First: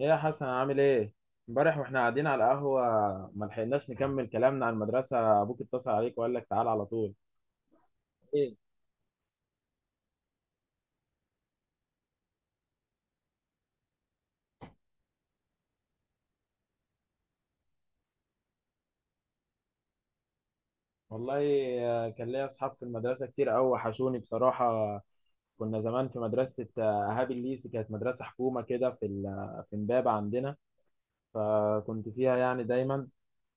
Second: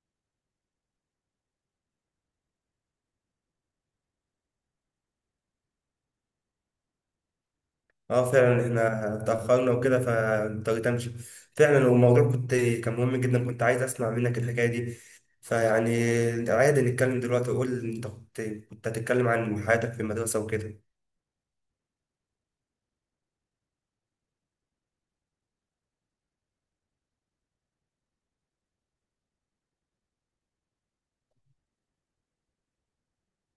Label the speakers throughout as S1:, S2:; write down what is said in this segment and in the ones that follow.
S1: ايه يا حسن، عامل ايه؟ امبارح واحنا قاعدين على القهوه ما لحقناش نكمل كلامنا عن المدرسه، ابوك اتصل عليك وقال لك تعال على طول.
S2: اه
S1: ايه
S2: فعلا احنا اتأخرنا وكده فاضطريت امشي. فعلا الموضوع كان مهم جدا، كنت عايز اسمع منك الحكاية دي. فيعني عادي نتكلم دلوقتي، قول انت كنت هتتكلم عن حياتك في المدرسة وكده.
S1: والله. كان ليا اصحاب في المدرسه كتير قوي، وحشوني بصراحه. كنا زمان في مدرسه، اهاب الليسي، كانت مدرسه حكومه كده في في امبابه عندنا. فكنت فيها يعني دايما.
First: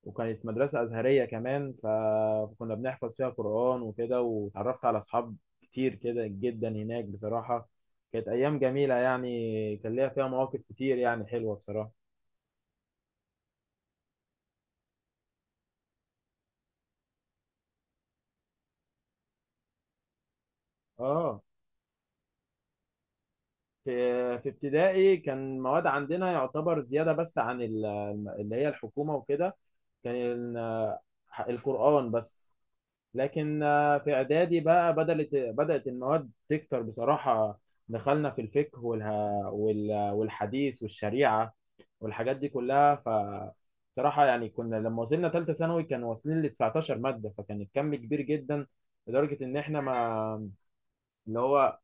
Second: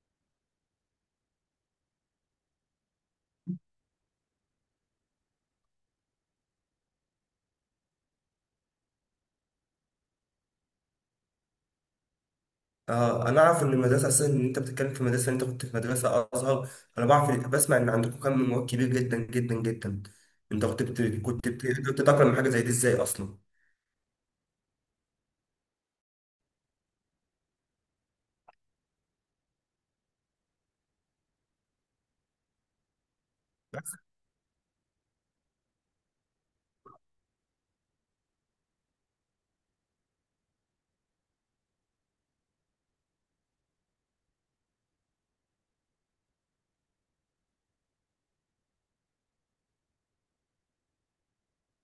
S1: وكانت مدرسة أزهرية كمان، فكنا بنحفظ فيها قرآن وكده، وتعرفت على أصحاب كتير كده جدا هناك بصراحة. كانت أيام جميلة، يعني كان ليها فيها مواقف كتير يعني حلوة بصراحة.
S2: اه انا اعرف ان المدرسة اصلا ان انت بتتكلم في مدرسة، انت كنت في مدرسة ازهر، انا بعرف، بسمع ان عندكم كم من مواد كبير جدا جدا جدا. انت
S1: آه،
S2: كنت تتأقلم مع حاجة زي دي ازاي اصلا؟
S1: في في ابتدائي كان مواد عندنا يعتبر زيادة بس عن اللي هي الحكومة وكده. كان القرآن بس. لكن في إعدادي بقى بدأت المواد تكتر بصراحة. دخلنا في الفقه والحديث والشريعة والحاجات دي كلها. ف صراحة يعني كنا لما وصلنا ثالثة ثانوي كانوا واصلين ل 19 مادة، فكان الكم كبير جدا، لدرجة إن إحنا ما، اللي هو،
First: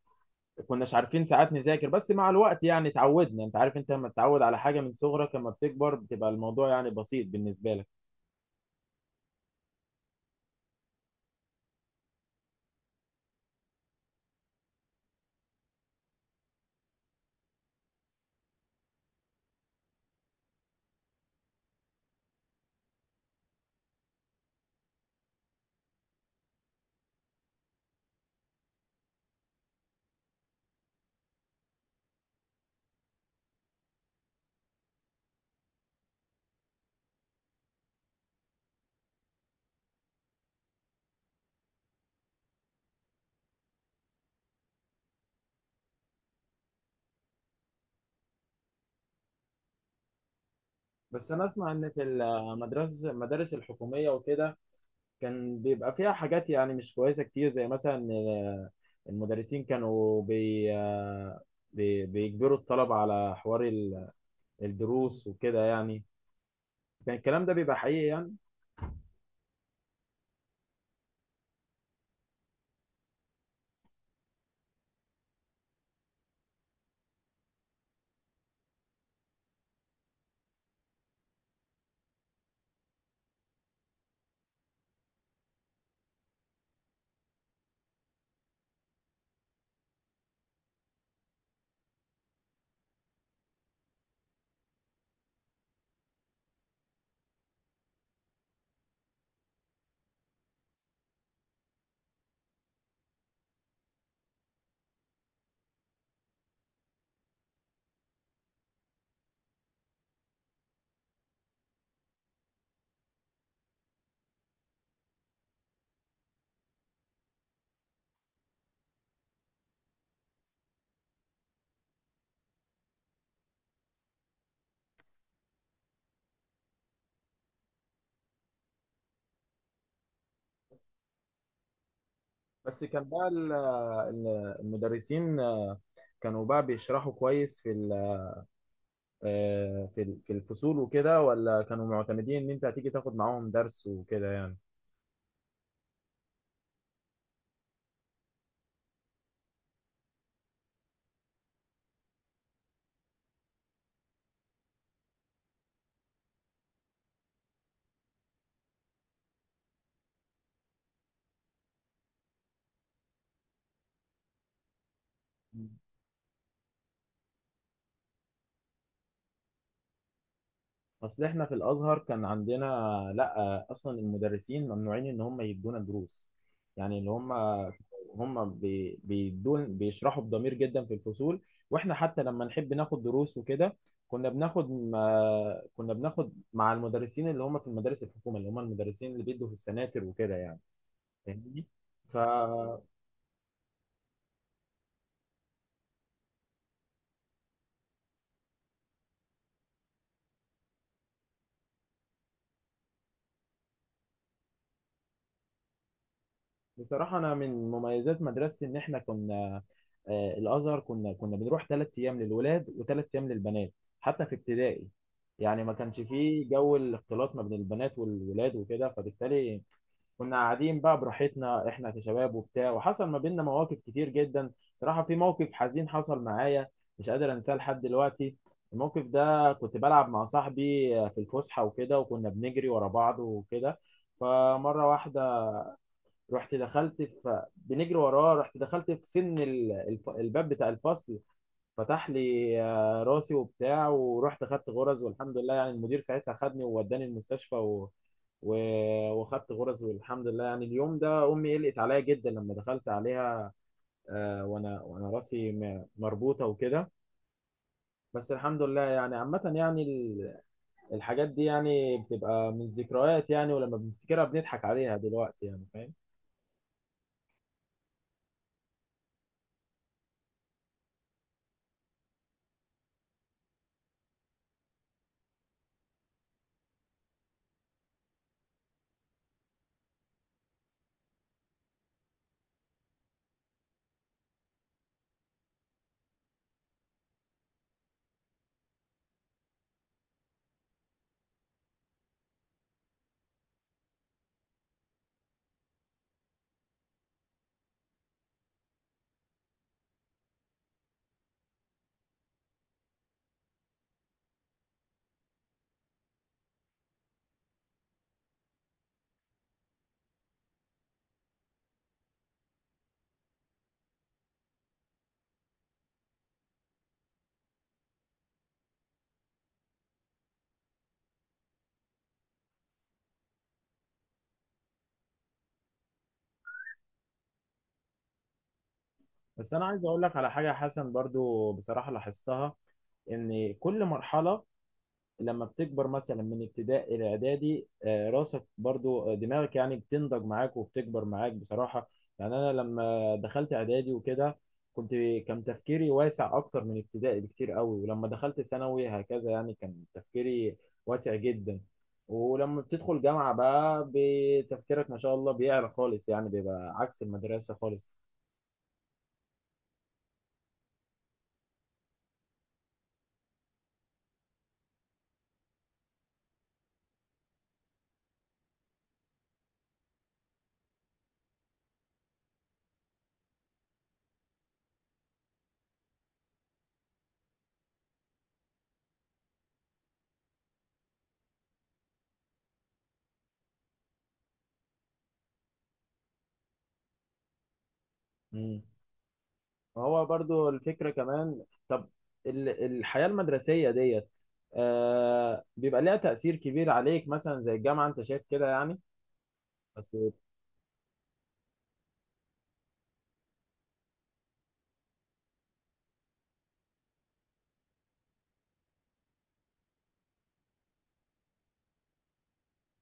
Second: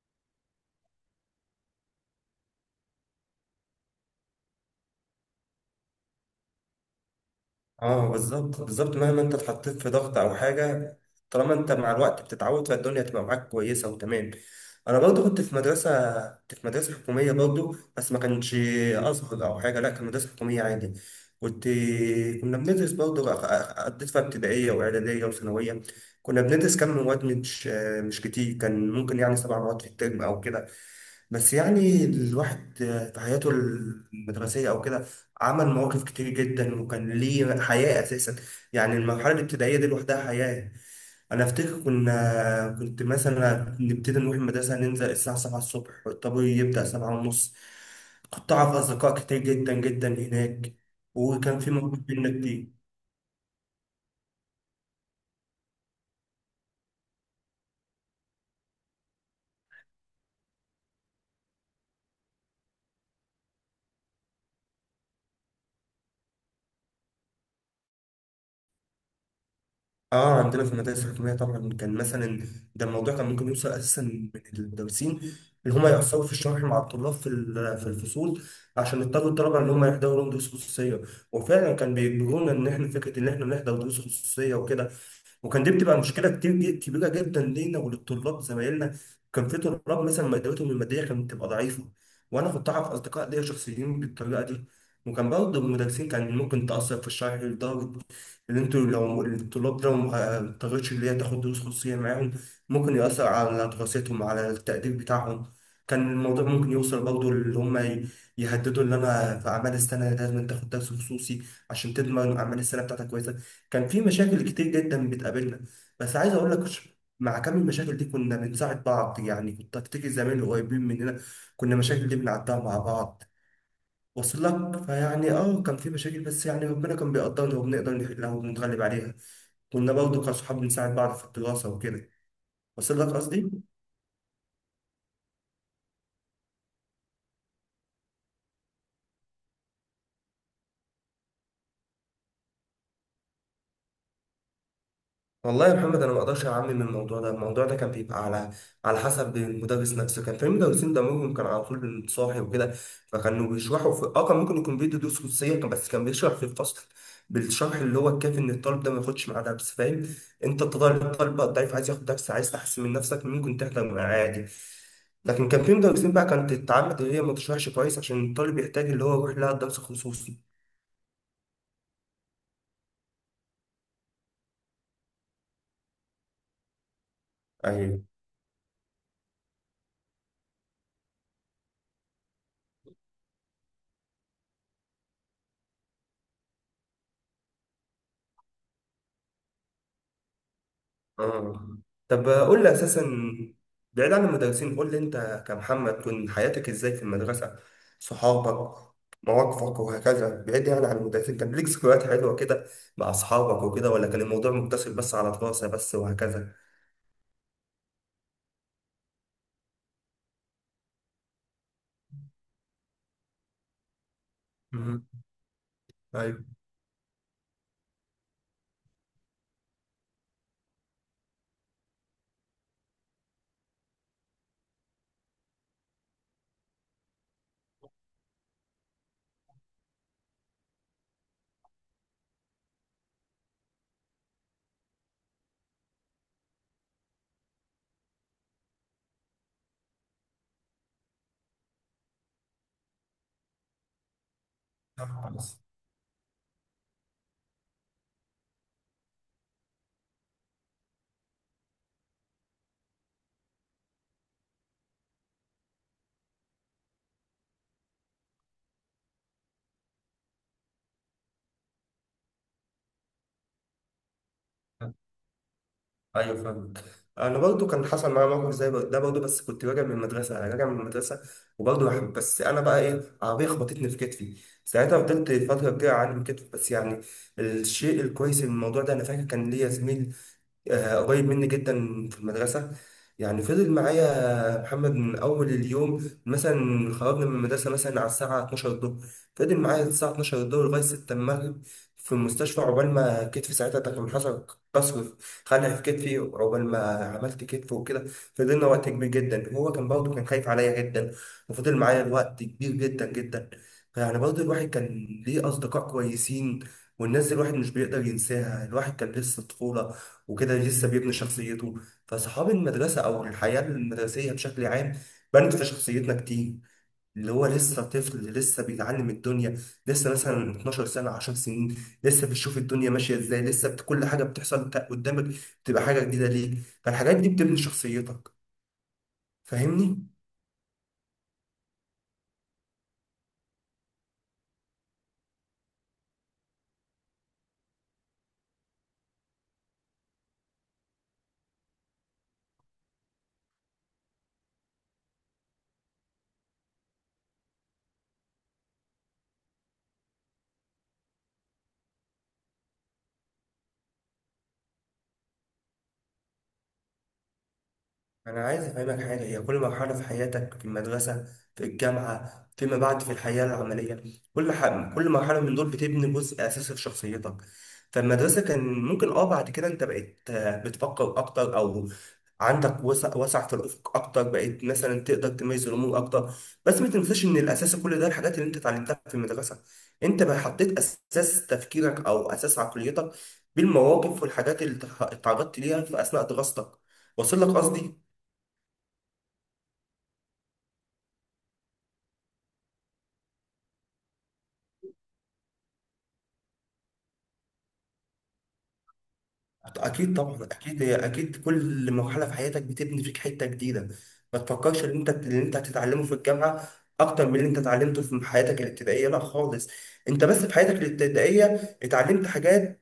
S1: كناش عارفين ساعات نذاكر. بس مع الوقت يعني اتعودنا، أنت عارف أنت لما تتعود على حاجة من صغرك لما بتكبر بتبقى الموضوع يعني بسيط بالنسبة لك.
S2: اه بالظبط بالظبط، مهما انت اتحطيت في ضغط او حاجه، طالما انت مع الوقت بتتعود، فالدنيا تبقى معاك كويسه وتمام. انا برضو كنت في مدرسه حكوميه برضو، بس ما كانش ازهر او حاجه، لا كان مدرسه حكوميه عادي. كنت كنا بندرس برضو قضيت فيها ابتدائيه واعداديه وثانويه. كنا بندرس كم مواد، مش كتير، كان ممكن يعني سبع مواد في الترم او كده. بس يعني الواحد في حياته المدرسية أو كده عمل مواقف كتير جدا، وكان ليه حياة أساسا. يعني المرحلة الابتدائية دي لوحدها حياة. أنا أفتكر كنت مثلا نبتدي نروح المدرسة، ننزل الساعة 7 الصبح، والطابور يبدأ 7:30. كنت أعرف أصدقاء كتير جدا جدا هناك،
S1: بس أنا
S2: وكان
S1: أسمع
S2: في
S1: إن
S2: مواقف
S1: في
S2: بينا كتير.
S1: المدرسة، المدارس الحكومية وكده، كان بيبقى فيها حاجات يعني مش كويسة كتير، زي مثلا المدرسين كانوا بيجبروا الطلبة على حوار الدروس وكده يعني. كان الكلام ده بيبقى حقيقي يعني.
S2: اه عندنا في المدارس الحكوميه طبعا كان مثلا، ده الموضوع كان ممكن يوصل اساسا من المدرسين اللي هم يأثروا في الشرح مع الطلاب في في الفصول، عشان يضطروا الطلبه ان هم يحضروا لهم دروس خصوصيه. وفعلا كان بيجبرونا ان احنا فكره ان احنا نحضر دروس خصوصيه وكده. وكان دي بتبقى مشكله كتير كبيره جدا لينا وللطلاب زمايلنا. كان في طلاب مثلا مادتهم الماديه كانت بتبقى ضعيفه، وانا كنت اعرف اصدقاء ليا شخصيين بالطريقه دي. وكان برضه المدرسين كان ممكن تاثر في الشرح، لدرجه ان انتوا لو الطلاب ده ما اضطرتش اللي هي تاخد دروس خصوصيه معاهم، ممكن ياثر على دراستهم، على التقدير بتاعهم. كان الموضوع ممكن يوصل برضه اللي هم يهددوا ان انا في اعمال السنه لازم تاخد درس خصوصي عشان تضمن اعمال السنه بتاعتك كويسه. كان في مشاكل كتير جدا بتقابلنا. بس عايز اقول لك، مع كم المشاكل دي كنا بنساعد بعض، يعني كنت افتكر زمان اللي قريبين مننا، كنا المشاكل دي بنعدها مع بعض. وصل لك؟ فيعني كان في مشاكل، بس يعني ربنا كان بيقدرنا وبنقدر نحلها وبنتغلب عليها. كنا برضه كأصحاب بنساعد بعض في الدراسة وكده.
S1: بس
S2: وصل
S1: كان
S2: لك
S1: بقى
S2: قصدي؟
S1: المدرسين كانوا بقى بيشرحوا كويس في في الفصول وكده، ولا كانوا معتمدين ان انت هتيجي تاخد معاهم درس وكده؟
S2: والله يا محمد انا ما اقدرش اعمم من الموضوع ده، الموضوع ده كان بيبقى على حسب المدرس نفسه. كان في مدرسين دمهم كان على طول بالصاحي وكده، فكانوا بيشرحوا في، كان ممكن يكون بيدي دروس خصوصيه بس كان بيشرح في الفصل بالشرح اللي هو الكافي ان الطالب ده ما ياخدش معاه درس، فاهم؟ انت الطالب الضعيف عايز ياخد درس، عايز تحسن من نفسك، ممكن تحضر معاه عادي. لكن كان
S1: يعني
S2: في مدرسين بقى كانت تتعمد ان هي ما تشرحش كويس عشان الطالب يحتاج اللي هو يروح لها الدرس الخصوصي.
S1: اصل احنا في الازهر كان عندنا، لا اصلا المدرسين ممنوعين ان هم يدونا دروس. يعني اللي هم،
S2: يعني
S1: هم بيدون بيشرحوا بضمير جدا في الفصول. واحنا حتى لما نحب ناخد دروس وكده، كنا بناخد، ما كنا بناخد مع المدرسين اللي هم في المدارس الحكومه، اللي هم المدرسين اللي بيدوا في السناتر وكده يعني. فاهمني؟
S2: اه
S1: ف
S2: طب قول لي اساسا، بعيد عن المدرسين، قول لي انت كمحمد كنت حياتك ازاي في المدرسه، صحابك، مواقفك وهكذا، بعيد يعني عن المدرسين، كان ليك ذكريات حلوه كده مع اصحابك وكده، ولا كان الموضوع مقتصر بس على دراسه بس وهكذا؟
S1: بصراحة أنا من مميزات مدرستي إن إحنا كنا، الأزهر، كنا بنروح ثلاث أيام للولاد وثلاث أيام للبنات، حتى في ابتدائي.
S2: امم.
S1: يعني ما كانش
S2: ايوه.
S1: فيه جو الاختلاط ما بين البنات والولاد وكده، فبالتالي كنا قاعدين بقى براحتنا، إحنا كشباب وبتاع، وحصل ما بيننا مواقف كتير جدا. بصراحة في موقف حزين حصل معايا مش قادر أنساه لحد دلوقتي. الموقف ده كنت بلعب مع صاحبي في الفسحة وكده، وكنا بنجري ورا بعض وكده. فمرة واحدة رحت دخلت في، بنجري وراه، رحت دخلت في سن الباب بتاع الفصل، فتح لي راسي وبتاع، ورحت خدت غرز. والحمد لله
S2: خلاص.
S1: يعني المدير ساعتها خدني ووداني المستشفى، و... وخدت غرز. والحمد لله يعني. اليوم ده امي قلقت عليا جدا لما دخلت عليها، وانا راسي مربوطه وكده. بس الحمد لله يعني. عامة يعني الحاجات دي يعني بتبقى من الذكريات، يعني ولما بنفتكرها بنضحك عليها دلوقتي يعني. فاهم؟
S2: ايوه، فاهمك. انا برضو كان حصل معايا موقف زي ده برضو، بس كنت راجع من المدرسه، انا راجع من المدرسه وبرضو بس انا بقى ايه، عربيه خبطتني في كتفي. ساعتها فضلت فتره كبيره اعلم كتفي، بس يعني الشيء الكويس من الموضوع ده، انا فاكر كان ليا زميل قريب مني جدا في المدرسة، يعني فضل معايا محمد من أول اليوم. مثلا خرجنا من المدرسة مثلا على الساعة 12 الظهر، فضل معايا الساعة 12 الظهر لغاية 6 المغرب في المستشفى، عقبال ما كتفي ساعتها ده كان حصل كسر، خلع في كتفي، عقبال ما عملت كتف وكده. فضلنا وقت كبير جدا، وهو كان برضه كان خايف عليا جدا، وفضل معايا الوقت كبير جدا جدا. يعني برضه الواحد كان ليه أصدقاء كويسين، والناس دي الواحد مش بيقدر ينساها. الواحد كان لسه طفولة وكده، لسه بيبني شخصيته، فصحاب المدرسة أو الحياة المدرسية بشكل عام بنت في شخصيتنا كتير. اللي هو لسه طفل، لسه بيتعلم الدنيا، لسه مثلا 12 سنة، 10 سنين، لسه بتشوف الدنيا ماشية ازاي، لسه كل حاجة بتحصل قدامك بتبقى حاجة جديدة ليك، فالحاجات دي بتبني شخصيتك.
S1: بس انا عايز اقول
S2: فاهمني؟
S1: لك على حاجه يا حسن، برضو بصراحه لاحظتها، ان كل مرحله لما بتكبر، مثلا من ابتدائي الى اعدادي، راسك برضو، دماغك يعني بتنضج معاك وبتكبر معاك بصراحه. يعني انا لما دخلت اعدادي وكده كنت، كان تفكيري واسع اكتر من ابتدائي بكتير قوي. ولما دخلت ثانوي هكذا، يعني كان تفكيري واسع جدا. ولما بتدخل جامعه بقى بتفكيرك ما شاء الله بيعلى خالص، يعني بيبقى عكس المدرسه خالص.
S2: أنا عايز أفهمك حاجة، هي كل مرحلة في حياتك، في المدرسة، في الجامعة، فيما بعد في الحياة العملية، كل ح... كل مرحلة من دول بتبني جزء أساسي في شخصيتك. فالمدرسة كان ممكن بعد كده أنت بقيت بتفكر أكتر، أو عندك وسع وسع في الأفق أكتر، بقيت مثلا تقدر تميز الأمور أكتر. بس ما تنساش إن الأساس كل ده الحاجات اللي أنت اتعلمتها في المدرسة، أنت بقى حطيت أساس تفكيرك أو أساس عقليتك بالمواقف والحاجات اللي اتعرضت ليها في أثناء دراستك. وصل لك قصدي؟
S1: مم. ما هو برضو الفكرة كمان، طب الحياة المدرسية ديت آه بيبقى ليها تأثير كبير عليك، مثلا زي الجامعة انت شايف كده يعني. بس
S2: اكيد طبعا، اكيد، هي اكيد كل مرحله في حياتك بتبني فيك حته جديده. ما تفكرش ان انت اللي انت هتتعلمه في الجامعه اكتر من اللي انت اتعلمته في حياتك الابتدائيه، لا خالص. انت بس في حياتك الابتدائيه اتعلمت حاجات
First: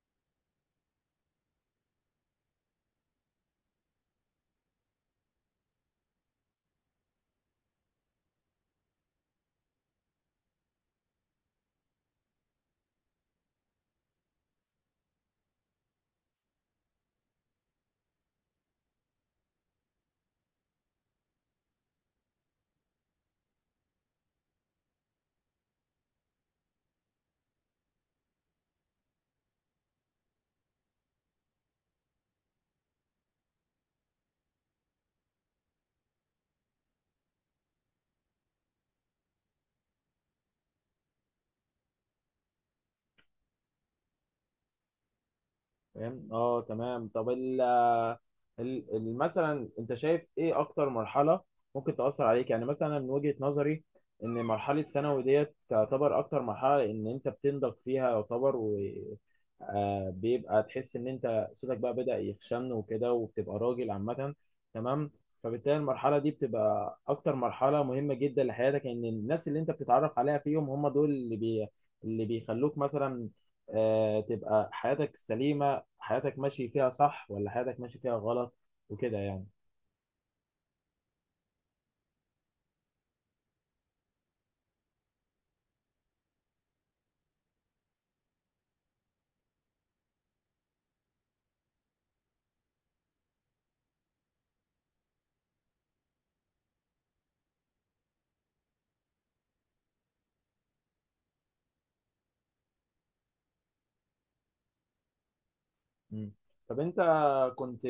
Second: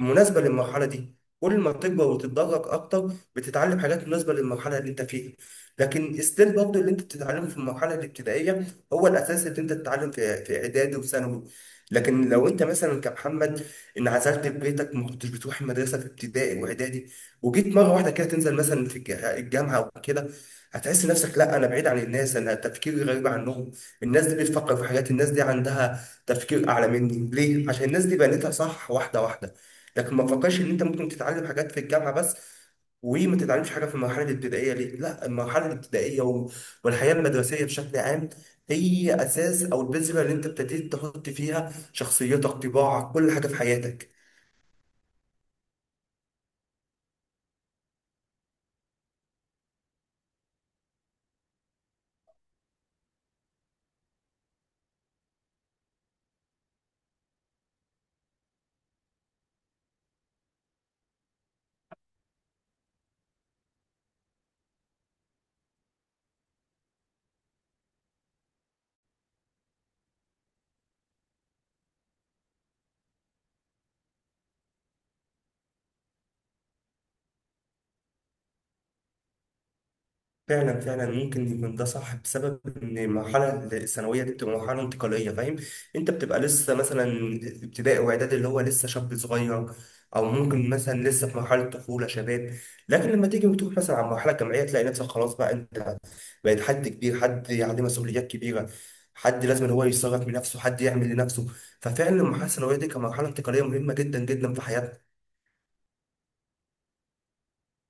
S2: مناسبة للمرحلة دي، كل ما بتكبر وتتدرج أكتر بتتعلم حاجات مناسبة للمرحلة اللي أنت فيها. لكن ستيل برضه اللي أنت بتتعلمه في المرحلة الابتدائية هو الأساس اللي أنت تتعلم في إعدادي وثانوي. لكن لو أنت مثلا كمحمد انعزلت في بيتك، ما كنتش بتروح المدرسة في ابتدائي وإعدادي، وجيت مرة واحدة كده تنزل مثلا في الجامعة أو كده، هتحس نفسك، لا، أنا بعيد عن الناس، أنا تفكيري غريب عنهم، الناس دي بتفكر في حاجات، الناس دي عندها تفكير أعلى مني، ليه؟ عشان الناس دي بنيتها صح واحدة واحدة. لكن ما تفكرش ان انت ممكن تتعلم حاجات في الجامعه بس، وما تتعلمش حاجه في المرحله الابتدائيه، ليه؟ لا، المرحله الابتدائيه والحياه المدرسيه بشكل عام هي اساس، او البذره اللي انت ابتديت تحط فيها شخصيتك، طباعك، كل حاجه في حياتك.
S1: فاهم، اه تمام. طب ال، مثلا انت شايف ايه اكتر مرحله ممكن تاثر عليك؟ يعني مثلا من وجهه نظري ان مرحله ثانوي ديت تعتبر اكتر مرحله ان انت بتنضج فيها يعتبر، و بيبقى تحس ان انت صوتك بقى بدأ يخشن وكده، وبتبقى راجل عامه. تمام. فبالتالي المرحله دي بتبقى اكتر مرحله مهمه جدا لحياتك، ان الناس اللي انت بتتعرف عليها فيهم هم دول اللي اللي بيخلوك مثلا تبقى حياتك سليمة، حياتك ماشي فيها صح ولا حياتك ماشي فيها غلط وكده يعني.
S2: فعلا فعلا ممكن يكون ده صح، بسبب ان المرحله الثانويه دي بتبقى مرحله انتقاليه، فاهم؟ انت بتبقى لسه مثلا ابتدائي واعدادي اللي هو لسه شاب صغير، او ممكن مثلا لسه في مرحله طفوله، شباب. لكن لما تيجي وتروح مثلا على المرحله الجامعيه، تلاقي نفسك خلاص بقى انت بقيت حد كبير، حد عليه مسؤوليات كبيره، حد لازم إن هو يتصرف بنفسه، حد يعمل لنفسه. ففعلا المرحله الثانويه دي كمرحله انتقاليه مهمه جدا جدا في حياتنا.
S1: مم. طب انت، كنت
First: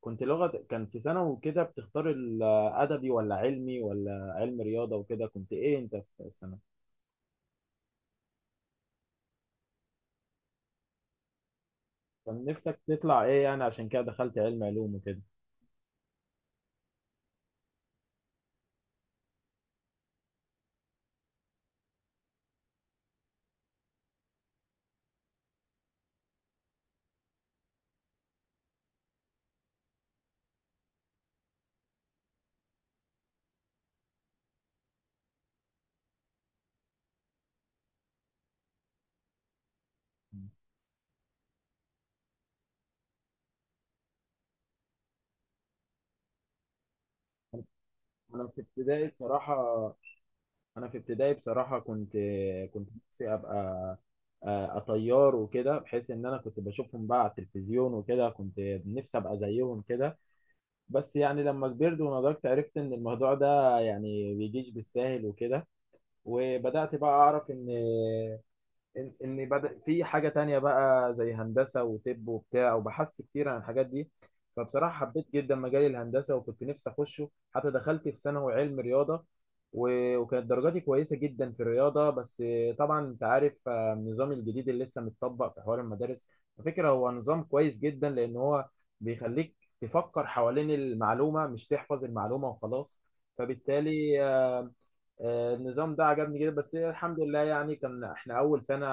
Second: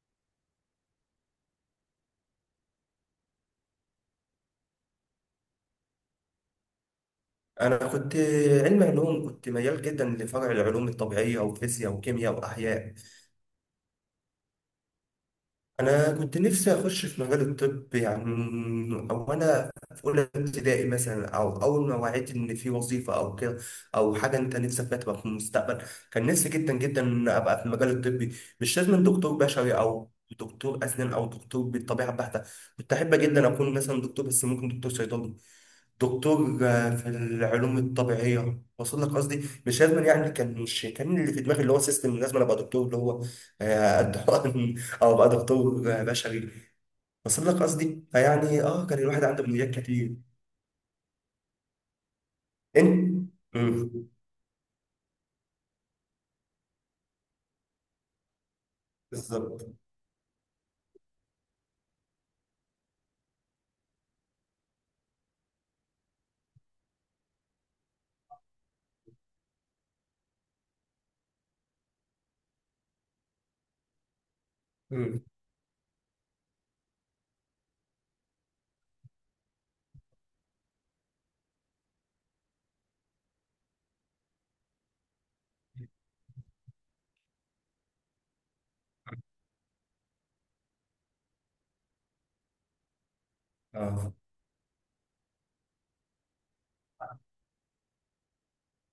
S1: كنت لغة كان في سنة وكده بتختار الأدبي ولا علمي ولا علم رياضة وكده، كنت إيه أنت في السنة؟
S2: انا كنت علم علوم، كنت ميال جدا لفرع العلوم الطبيعيه، وفيزياء وكيمياء
S1: كان نفسك
S2: واحياء.
S1: تطلع إيه يعني عشان كده دخلت علم علوم وكده؟
S2: انا كنت نفسي اخش في مجال الطب يعني، او انا في اولى ابتدائي مثلا، او اول ما وعيت ان في وظيفه او كده، او حاجه انت نفسك فيها تبقى في المستقبل، كان نفسي جدا جدا ان ابقى في المجال الطبي. مش لازم دكتور بشري، او دكتور اسنان، او دكتور بالطبيعه البحته، كنت احب جدا اكون مثلا دكتور، بس ممكن دكتور صيدله، دكتور في العلوم الطبيعيه. وصل لك قصدي؟ مش لازم يعني،
S1: مم.
S2: مش كان اللي في دماغي اللي هو سيستم لازم انا ابقى دكتور اللي هو قد حقن او ابقى دكتور بشري. وصل لك قصدي؟
S1: أنا في
S2: فيعني كان
S1: ابتدائي
S2: الواحد عنده
S1: بصراحة
S2: امنيات كتير.
S1: أنا في ابتدائي بصراحة كنت
S2: انت.
S1: نفسي أبقى
S2: مم.
S1: طيار وكده، بحيث إن أنا كنت بشوفهم بقى على التلفزيون وكده، كنت نفسي أبقى
S2: بالظبط.
S1: زيهم كده. بس يعني لما كبرت ونضجت عرفت ان الموضوع ده يعني بيجيش بالساهل وكده. وبدأت بقى اعرف ان، اني بدأ في حاجه تانية بقى زي هندسه وطب وبتاع. وبحثت كتير عن الحاجات دي، فبصراحه
S2: مم.
S1: حبيت جدا مجال الهندسه وكنت نفسي اخشه، حتى دخلت في ثانوي علم رياضه. وكانت درجاتي كويسه جدا في الرياضه. بس طبعا انت عارف النظام الجديد اللي لسه متطبق في حوار المدارس، على فكره هو نظام كويس جدا، لان هو بيخليك تفكر حوالين المعلومه مش تحفظ المعلومه وخلاص.
S2: اه.
S1: فبالتالي النظام ده عجبني جدا. بس الحمد لله يعني كان احنا اول سنة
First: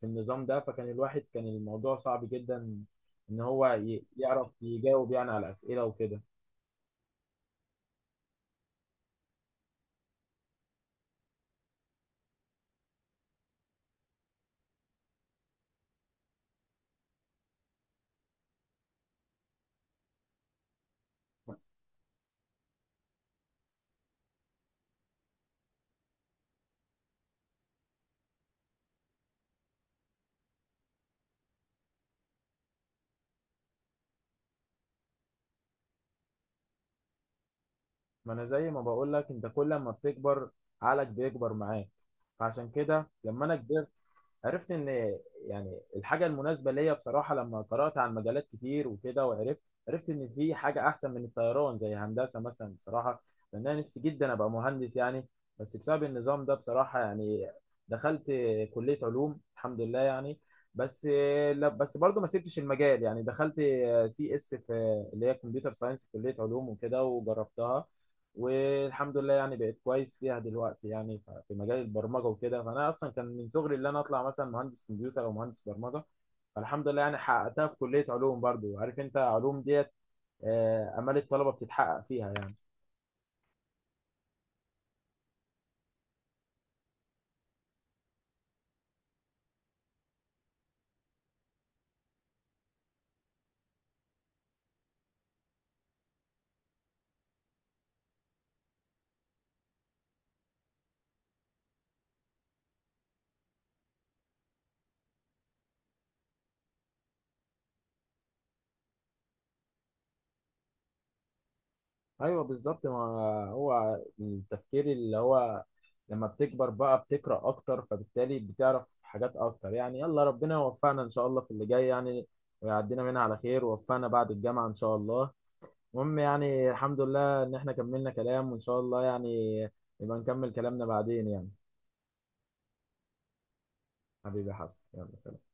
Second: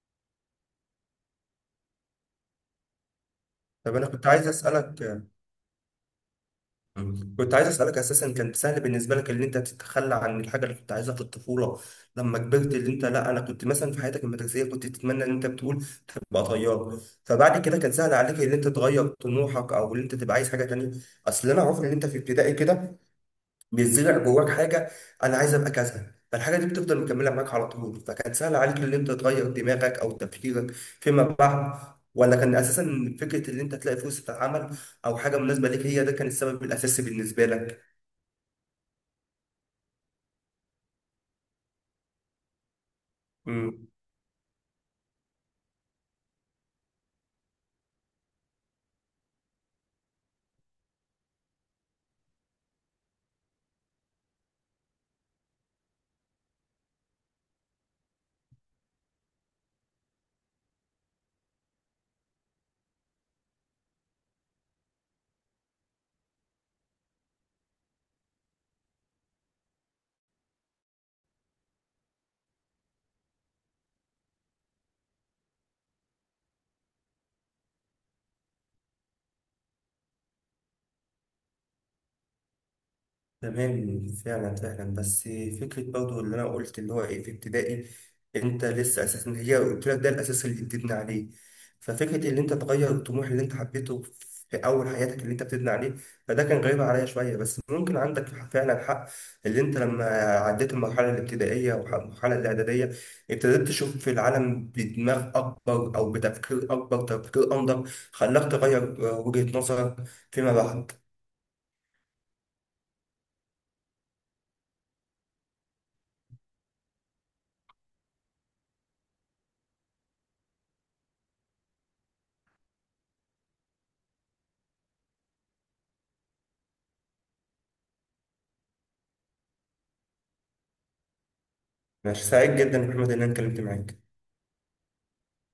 S1: في النظام ده، فكان الواحد كان الموضوع صعب جدا ان هو
S2: طب انا كنت
S1: يعرف
S2: عايز اسالك،
S1: يجاوب يعني على اسئلة وكده.
S2: كنت عايز اسالك اساسا، كان سهل بالنسبه لك ان انت تتخلى عن الحاجه اللي كنت عايزها في الطفوله لما كبرت؟ اللي انت، لا انا كنت مثلا، في حياتك المدرسيه كنت تتمنى ان انت بتقول تبقى طيار، فبعد كده كان سهل عليك ان انت تغير طموحك، او ان انت تبقى عايز حاجه تانيه؟ اصل انا عارف ان انت في ابتدائي كده بيزرع جواك حاجه، انا عايز ابقى كذا، فالحاجه دي بتفضل مكمله معاك على طول، فكان سهل عليك ان انت تغير دماغك او تفكيرك فيما بعد؟ ولا كان اساسا فكره ان انت تلاقي فرصه عمل او حاجه مناسبه ليك، هي ده كان السبب الاساسي بالنسبه لك؟
S1: ما انا زي ما بقول لك، انت كل ما بتكبر عقلك بيكبر معاك. فعشان كده لما انا كبرت
S2: مم.
S1: عرفت ان، يعني الحاجه المناسبه ليا بصراحه لما قرات عن مجالات كتير وكده وعرفت، عرفت ان في حاجه احسن من الطيران زي هندسه مثلا بصراحه، لان انا نفسي جدا ابقى مهندس يعني. بس بسبب النظام ده بصراحه يعني دخلت كليه علوم، الحمد لله يعني. بس، لا بس برضه ما سبتش المجال، يعني دخلت سي اس في اللي هي كمبيوتر ساينس في كليه علوم وكده وجربتها، والحمد لله يعني بقيت كويس فيها دلوقتي يعني، في مجال البرمجه وكده. فانا اصلا كان من صغري اللي انا اطلع مثلا مهندس كمبيوتر او مهندس برمجه، فالحمد لله يعني حققتها في كليه علوم. برضو عارف انت علوم ديت امال الطلبه بتتحقق فيها يعني.
S2: تمام. فعلا فعلا، بس فكرة برضو اللي أنا قلت اللي هو إيه، في ابتدائي أنت لسه أساسا، هي قلت لك ده الأساس اللي بتبني عليه. ففكرة اللي أنت تغير الطموح اللي أنت حبيته في أول حياتك اللي أنت بتبني عليه، فده كان غريب عليا شوية، بس ممكن عندك فعلا حق، اللي أنت لما عديت المرحلة الابتدائية والمرحلة الإعدادية، ابتديت تشوف في العالم بدماغ أكبر أو بتفكير أكبر، تفكير أنضج، خلاك تغير وجهة نظرك فيما بعد.
S1: ايوه بالظبط. ما هو التفكير اللي هو لما بتكبر بقى بتقرا اكتر، فبالتالي بتعرف حاجات اكتر يعني. يلا، ربنا يوفقنا ان شاء الله في اللي جاي يعني، ويعدينا منها على خير ووفقنا بعد الجامعه ان شاء الله. المهم يعني الحمد لله ان احنا كملنا كلام، وان شاء الله يعني نبقى نكمل كلامنا بعدين يعني.
S2: ماشي، سعيد جدا يا محمد إن أنا اتكلمت معاك.
S1: حبيبي يا حسن، يلا سلام.